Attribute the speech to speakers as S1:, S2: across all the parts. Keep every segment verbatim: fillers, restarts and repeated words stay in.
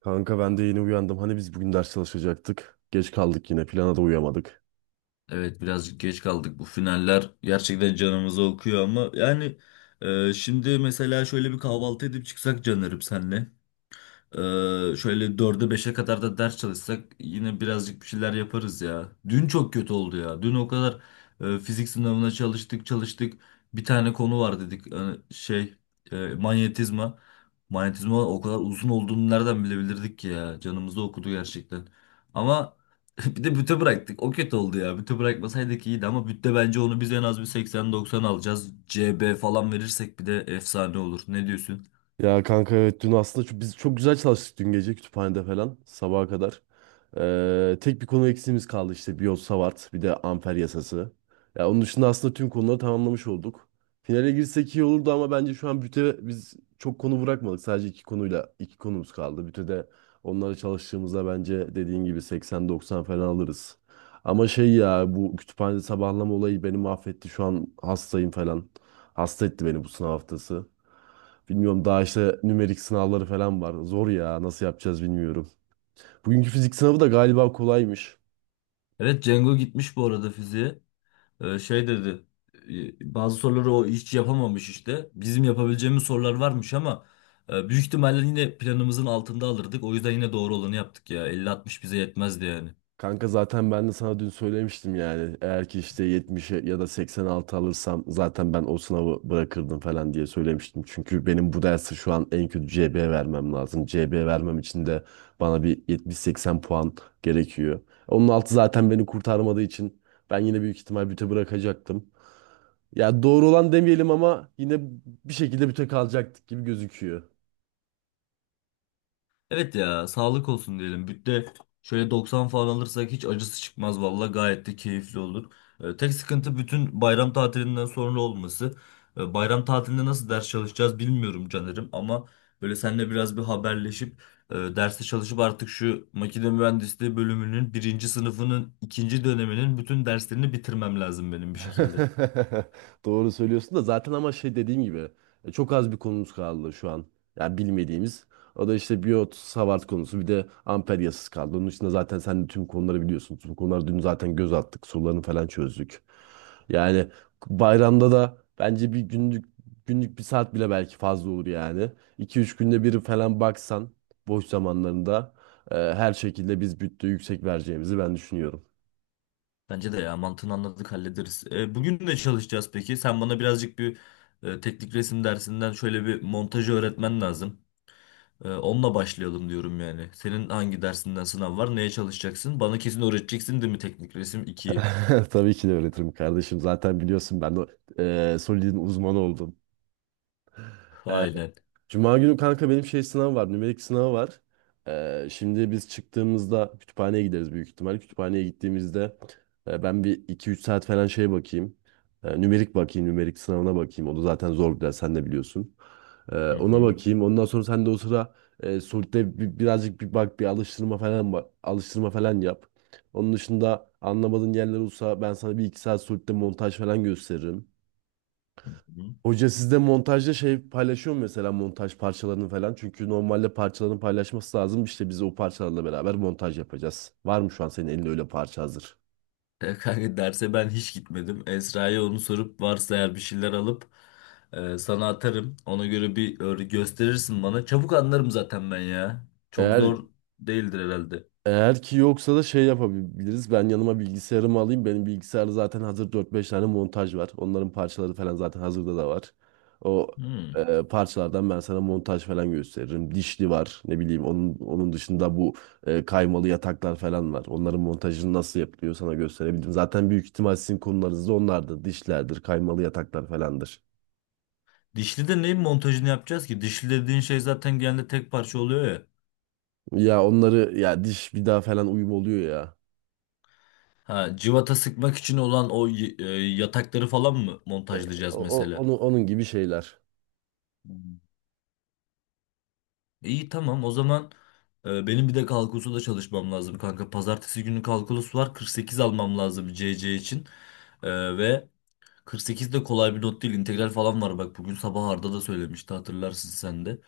S1: Kanka ben de yeni uyandım. Hani biz bugün ders çalışacaktık. Geç kaldık yine. Plana da uyamadık.
S2: Evet, birazcık geç kaldık. Bu finaller gerçekten canımızı okuyor ama yani, e, şimdi mesela şöyle bir kahvaltı edip çıksak canlarım senle. Ee, şöyle dörde beşe kadar da ders çalışsak yine birazcık bir şeyler yaparız ya. Dün çok kötü oldu ya. Dün o kadar e, fizik sınavına çalıştık çalıştık. Bir tane konu var dedik. Hani şey, e, manyetizma. Manyetizma o kadar uzun olduğunu nereden bilebilirdik ki ya. Canımızı okudu gerçekten. Ama bir de büte bıraktık. O kötü oldu ya. Büte bırakmasaydık iyiydi ama bütte bence onu biz en az bir seksene doksana alacağız. C B falan verirsek bir de efsane olur. Ne diyorsun?
S1: Ya kanka evet dün aslında çok, biz çok güzel çalıştık dün gece kütüphanede falan sabaha kadar. Ee, tek bir konu eksiğimiz kaldı işte Biot-Savart bir de amper yasası. Ya onun dışında aslında tüm konuları tamamlamış olduk. Finale girsek iyi olurdu ama bence şu an büte biz çok konu bırakmadık. Sadece iki konuyla iki konumuz kaldı. Bütede onlara çalıştığımızda bence dediğin gibi seksen doksan falan alırız. Ama şey ya bu kütüphanede sabahlama olayı beni mahvetti. Şu an hastayım falan. Hasta etti beni bu sınav haftası. Bilmiyorum daha işte nümerik sınavları falan var. Zor ya nasıl yapacağız bilmiyorum. Bugünkü fizik sınavı da galiba kolaymış.
S2: Evet, Cengo gitmiş bu arada fiziğe. Ee, şey dedi. e, Bazı soruları o hiç yapamamış işte. Bizim yapabileceğimiz sorular varmış ama e, büyük ihtimalle yine planımızın altında alırdık. O yüzden yine doğru olanı yaptık ya. elli altmış bize yetmezdi yani.
S1: Kanka zaten ben de sana dün söylemiştim yani. Eğer ki işte yetmişe ya da seksen altı alırsam zaten ben o sınavı bırakırdım falan diye söylemiştim. Çünkü benim bu dersi şu an en kötü C B vermem lazım. C B vermem için de bana bir yetmiş seksen puan gerekiyor. Onun altı zaten beni kurtarmadığı için ben yine büyük ihtimal büte bırakacaktım. Ya doğru olan demeyelim ama yine bir şekilde büte kalacaktık gibi gözüküyor.
S2: Evet ya, sağlık olsun diyelim. Bütte şöyle doksan falan alırsak hiç acısı çıkmaz valla, gayet de keyifli olur. Ee, tek sıkıntı bütün bayram tatilinden sonra olması. Ee, bayram tatilinde nasıl ders çalışacağız bilmiyorum Caner'im, ama böyle seninle biraz bir haberleşip e, derste çalışıp artık şu makine mühendisliği bölümünün birinci sınıfının ikinci döneminin bütün derslerini bitirmem lazım benim bir şekilde.
S1: Doğru söylüyorsun da zaten ama şey dediğim gibi e, çok az bir konumuz kaldı şu an. Yani bilmediğimiz. O da işte biyot, Savart konusu bir de amper yasası kaldı. Onun için zaten sen de tüm konuları biliyorsun. Tüm konuları dün zaten göz attık. Sorularını falan çözdük. Yani bayramda da bence bir günlük günlük bir saat bile belki fazla olur yani. İki üç günde bir falan baksan boş zamanlarında e, her şekilde biz bütte yüksek vereceğimizi ben düşünüyorum.
S2: Bence de ya, mantığını anladık hallederiz. E, bugün ne çalışacağız peki? Sen bana birazcık bir e, teknik resim dersinden şöyle bir montajı öğretmen lazım. E, onunla başlayalım diyorum yani. Senin hangi dersinden sınav var? Neye çalışacaksın? Bana kesin öğreteceksin değil mi teknik resim ikiyi?
S1: Tabii ki de öğretirim kardeşim. Zaten biliyorsun ben de e, Solid'in uzmanı oldum.
S2: Aynen.
S1: Cuma günü kanka benim şey sınav var. Nümerik sınavı var. Ee, şimdi biz çıktığımızda kütüphaneye gideriz büyük ihtimal. Kütüphaneye gittiğimizde e, ben bir iki üç saat falan şey bakayım. E, nümerik bakayım. Nümerik sınavına bakayım. O da zaten zor bir ders. Sen de biliyorsun. E,
S2: Hı
S1: ona
S2: hı.
S1: bakayım. Ondan sonra sen de o sıra e, Solid'de bir- birazcık bir bak bir alıştırma falan ba- alıştırma falan yap. Onun dışında anlamadığın yerler olsa ben sana bir iki saat Solid'de montaj falan gösteririm.
S2: Hı.
S1: Hoca sizde montajda şey paylaşıyor mu mesela montaj parçalarını falan? Çünkü normalde parçalarını paylaşması lazım. İşte biz o parçalarla beraber montaj yapacağız. Var mı şu an senin elinde öyle parça hazır?
S2: E, kanka derse ben hiç gitmedim. Esra'ya onu sorup varsa eğer bir şeyler alıp e, sana atarım. Ona göre bir öyle gösterirsin bana. Çabuk anlarım zaten ben ya. Çok
S1: Eğer
S2: zor değildir herhalde.
S1: Eğer ki yoksa da şey yapabiliriz. Ben yanıma bilgisayarımı alayım. Benim bilgisayarda zaten hazır dört beş tane montaj var. Onların parçaları falan zaten hazırda da var. O
S2: Hı.
S1: e, Parçalardan ben sana montaj falan gösteririm. Dişli var ne bileyim. Onun, onun dışında bu e, kaymalı yataklar falan var. Onların montajını nasıl yapılıyor sana gösterebilirim. Zaten büyük ihtimal sizin konularınız da onlardır. Dişlerdir, kaymalı yataklar falandır.
S2: Dişli de neyin montajını yapacağız ki? Dişli dediğin şey zaten genelde tek parça oluyor ya.
S1: Ya onları ya diş vida falan uyum oluyor ya.
S2: Ha, civata sıkmak için olan o y- e, yatakları falan mı
S1: E,
S2: montajlayacağız
S1: o, o-
S2: mesela?
S1: onun, onun gibi şeyler.
S2: Hmm. İyi, tamam o zaman e, benim bir de kalkulusu da çalışmam lazım kanka. Pazartesi günü kalkulus var, kırk sekiz almam lazım C C için. E, ve kırk sekiz de kolay bir not değil. İntegral falan var bak. Bugün sabah Arda da söylemişti, hatırlarsın sen de.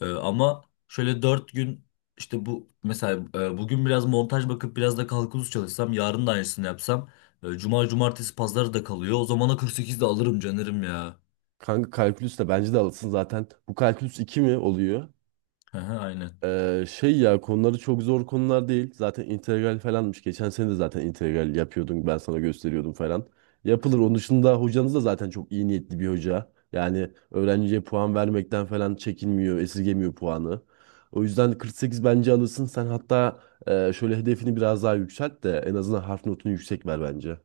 S2: Ee, ama şöyle dört gün işte, bu mesela e, bugün biraz montaj bakıp biraz da kalkulus çalışsam, yarın da aynısını yapsam e, cuma cumartesi pazarı da kalıyor. O zamana kırk sekiz de alırım canırım ya.
S1: Kanka kalkülüs de bence de alırsın zaten. Bu kalkülüs iki mi oluyor?
S2: Hı hı, aynen.
S1: Ee, şey ya konuları çok zor konular değil. Zaten integral falanmış. Geçen sene de zaten integral yapıyordun. Ben sana gösteriyordum falan. Yapılır. Onun dışında hocanız da zaten çok iyi niyetli bir hoca. Yani öğrenciye puan vermekten falan çekinmiyor, esirgemiyor puanı. O yüzden kırk sekiz bence alırsın. Sen hatta e, şöyle hedefini biraz daha yükselt de en azından harf notunu yüksek ver bence.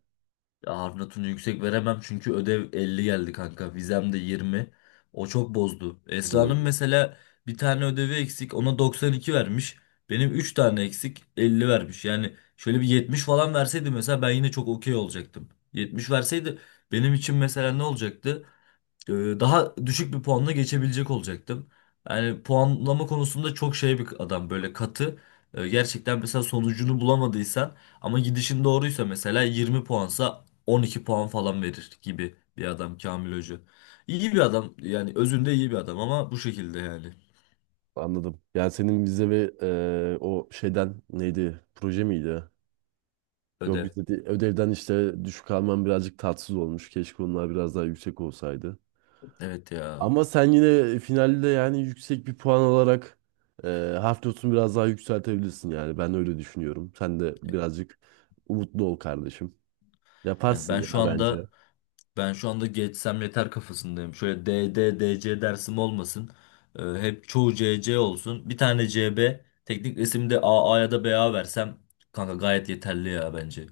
S2: Ya, Harfnat'ını yüksek veremem çünkü ödev elli geldi kanka. Vizem de yirmi. O çok bozdu.
S1: Hı.
S2: Esra'nın mesela bir tane ödevi eksik. Ona doksan iki vermiş. Benim üç tane eksik elli vermiş. Yani şöyle bir yetmiş falan verseydi mesela ben yine çok okey olacaktım. yetmiş verseydi benim için mesela ne olacaktı? e, Daha düşük bir puanla geçebilecek olacaktım. Yani puanlama konusunda çok şey bir adam, böyle katı. E, gerçekten mesela sonucunu bulamadıysan ama gidişin doğruysa mesela yirmi puansa on iki puan falan verir gibi bir adam Kamil Hoca. İyi bir adam yani, özünde iyi bir adam ama bu şekilde yani.
S1: Anladım. Yani senin vize ve eee, o şeyden neydi? Proje miydi? Yok
S2: Ödev.
S1: vize değil, ödevden işte düşük alman birazcık tatsız olmuş. Keşke onlar biraz daha yüksek olsaydı.
S2: Evet ya.
S1: Ama sen yine e, finalde yani yüksek bir puan alarak eee harf notunu biraz daha yükseltebilirsin yani. Ben öyle düşünüyorum. Sen de birazcık umutlu ol kardeşim.
S2: Yani
S1: Yaparsın
S2: ben
S1: ya
S2: şu
S1: bence.
S2: anda Ben şu anda geçsem yeter kafasındayım. Şöyle D, D, D, C dersim olmasın. Ee, hep çoğu C, C olsun. Bir tane C B, teknik resimde A A ya da B A versem kanka gayet yeterli ya bence.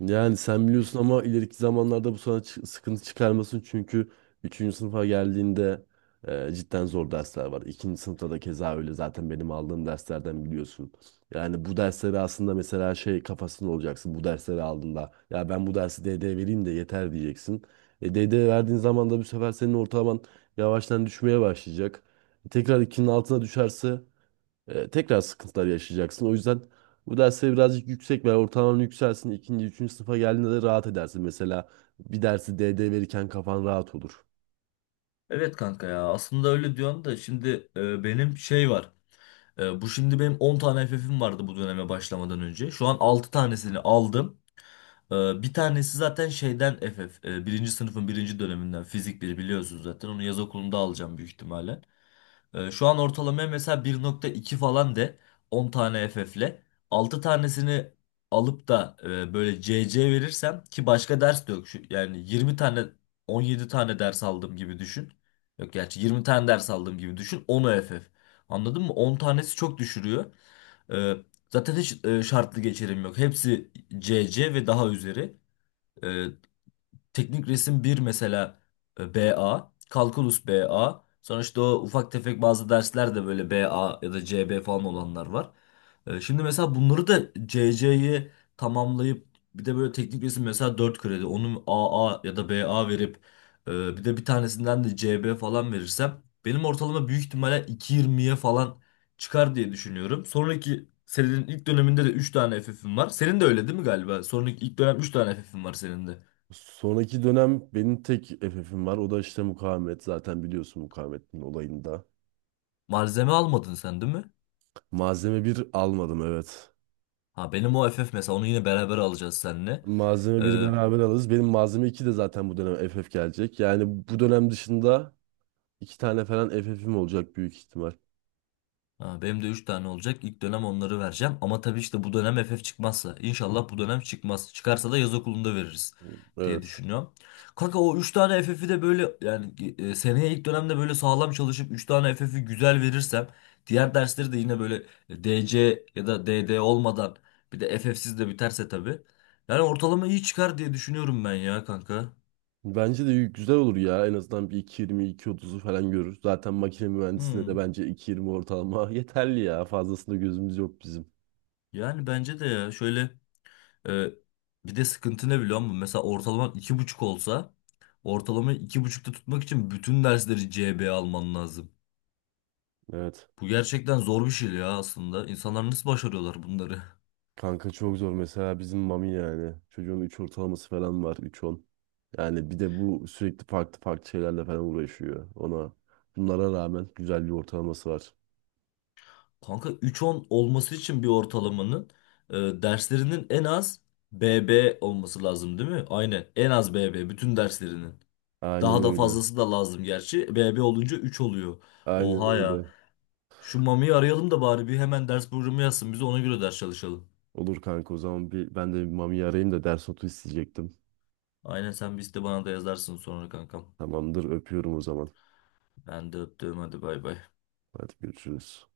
S1: Yani sen biliyorsun ama ileriki zamanlarda bu sana çı- sıkıntı çıkarmasın çünkü üçüncü sınıfa geldiğinde e, cidden zor dersler var. ikinci sınıfta da keza öyle zaten benim aldığım derslerden biliyorsun. Yani bu dersleri aslında mesela şey kafasında olacaksın bu dersleri aldığında ya ben bu dersi D D vereyim de yeter diyeceksin. E, D D verdiğin zaman da bu sefer senin ortalaman yavaştan düşmeye başlayacak. Tekrar ikinin altına düşerse e, tekrar sıkıntılar yaşayacaksın. O yüzden bu dersleri birazcık yüksek ver. Ortalaman yükselsin. İkinci, üçüncü sınıfa geldiğinde de rahat edersin. Mesela bir dersi D D verirken kafan rahat olur.
S2: Evet kanka ya, aslında öyle diyorsun da şimdi e, benim şey var. E, bu şimdi benim on tane F F'im vardı bu döneme başlamadan önce. Şu an altı tanesini aldım. E, bir tanesi zaten şeyden F F. E, birinci sınıfın birinci döneminden fizik bir biliyorsunuz zaten. Onu yaz okulunda alacağım büyük ihtimalle. Ee, şu an ortalamaya mesela bir nokta iki falan de, on tane F F'le altı tanesini alıp da e, böyle C C verirsem ki başka ders de yok. Şu, yani yirmi tane on yedi tane ders aldığım gibi düşün. Yok gerçi yirmi tane ders aldığım gibi düşün, on F F. Anladın mı? on tanesi çok düşürüyor. Ee, Zaten hiç e, şartlı geçerim yok. Hepsi C C ve daha üzeri. Ee, Teknik resim bir mesela e, B A, kalkulus B A. Sonra işte o ufak tefek bazı dersler de böyle B A ya da C B falan olanlar var. E, şimdi mesela bunları da C C'yi tamamlayıp bir de böyle teknik resim mesela dört kredi onu A A ya da B A verip e, bir de bir tanesinden de C B falan verirsem benim ortalama büyük ihtimalle iki yirmiye falan çıkar diye düşünüyorum. Sonraki senenin ilk döneminde de üç tane F F'im var. Senin de öyle değil mi galiba? Sonraki ilk dönem üç tane F F'im var senin de.
S1: Sonraki dönem benim tek F F'im var. O da işte mukavemet. Zaten biliyorsun mukavemetin olayında.
S2: Malzeme almadın sen değil mi?
S1: Malzeme bir almadım evet.
S2: Ha, benim o F F mesela onu yine beraber alacağız seninle.
S1: Malzeme bir evet,
S2: Ee,
S1: beraber alırız. Benim malzeme iki de zaten bu dönem F F gelecek. Yani bu dönem dışında iki tane falan F F'im olacak büyük ihtimal.
S2: ha, benim de üç tane olacak. İlk dönem onları vereceğim. Ama tabii işte bu dönem F F çıkmazsa. İnşallah bu dönem çıkmaz. Çıkarsa da yaz okulunda veririz diye
S1: Evet.
S2: düşünüyorum. Kanka o üç tane F F'i de böyle yani e, seneye ilk dönemde böyle sağlam çalışıp üç tane F F'i güzel verirsem diğer dersleri de yine böyle D C ya da D D olmadan bir de F F'siz de biterse tabii. Yani ortalama iyi çıkar diye düşünüyorum ben ya kanka.
S1: Bence de güzel olur ya. En azından bir iki yirmi iki 2.30'u falan görür. Zaten makine mühendisliğinde de
S2: Hmm.
S1: bence iki yirmi ortalama yeterli ya. Fazlasında gözümüz yok bizim.
S2: Yani bence de ya şöyle, e, bir de sıkıntı ne biliyor musun? Mesela ortalaman iki buçuk olsa ortalamayı iki buçukta tutmak için bütün dersleri C B alman lazım.
S1: Evet.
S2: Bu gerçekten zor bir şey ya aslında. İnsanlar nasıl başarıyorlar bunları?
S1: Kanka çok zor. Mesela bizim Mami yani. Çocuğun üç ortalaması falan var. üç on. Yani bir de bu sürekli farklı farklı şeylerle falan uğraşıyor. Ona bunlara rağmen güzel bir ortalaması var.
S2: Kanka üç on olması için bir ortalamanın e, derslerinin en az B B olması lazım değil mi? Aynen en az B B bütün derslerinin.
S1: Aynen
S2: Daha da
S1: öyle.
S2: fazlası da lazım gerçi. B B olunca üç oluyor.
S1: Aynen
S2: Oha ya.
S1: öyle.
S2: Şu Mami'yi arayalım da bari bir hemen ders programı yazsın. Biz ona göre ders çalışalım.
S1: Olur kanka o zaman bir, ben de bir Mami'yi arayayım da ders notu isteyecektim.
S2: Aynen, sen bir iste bana da yazarsın sonra kankam.
S1: Tamamdır, öpüyorum o zaman.
S2: Ben de öptüm, hadi bay bay.
S1: Hadi görüşürüz.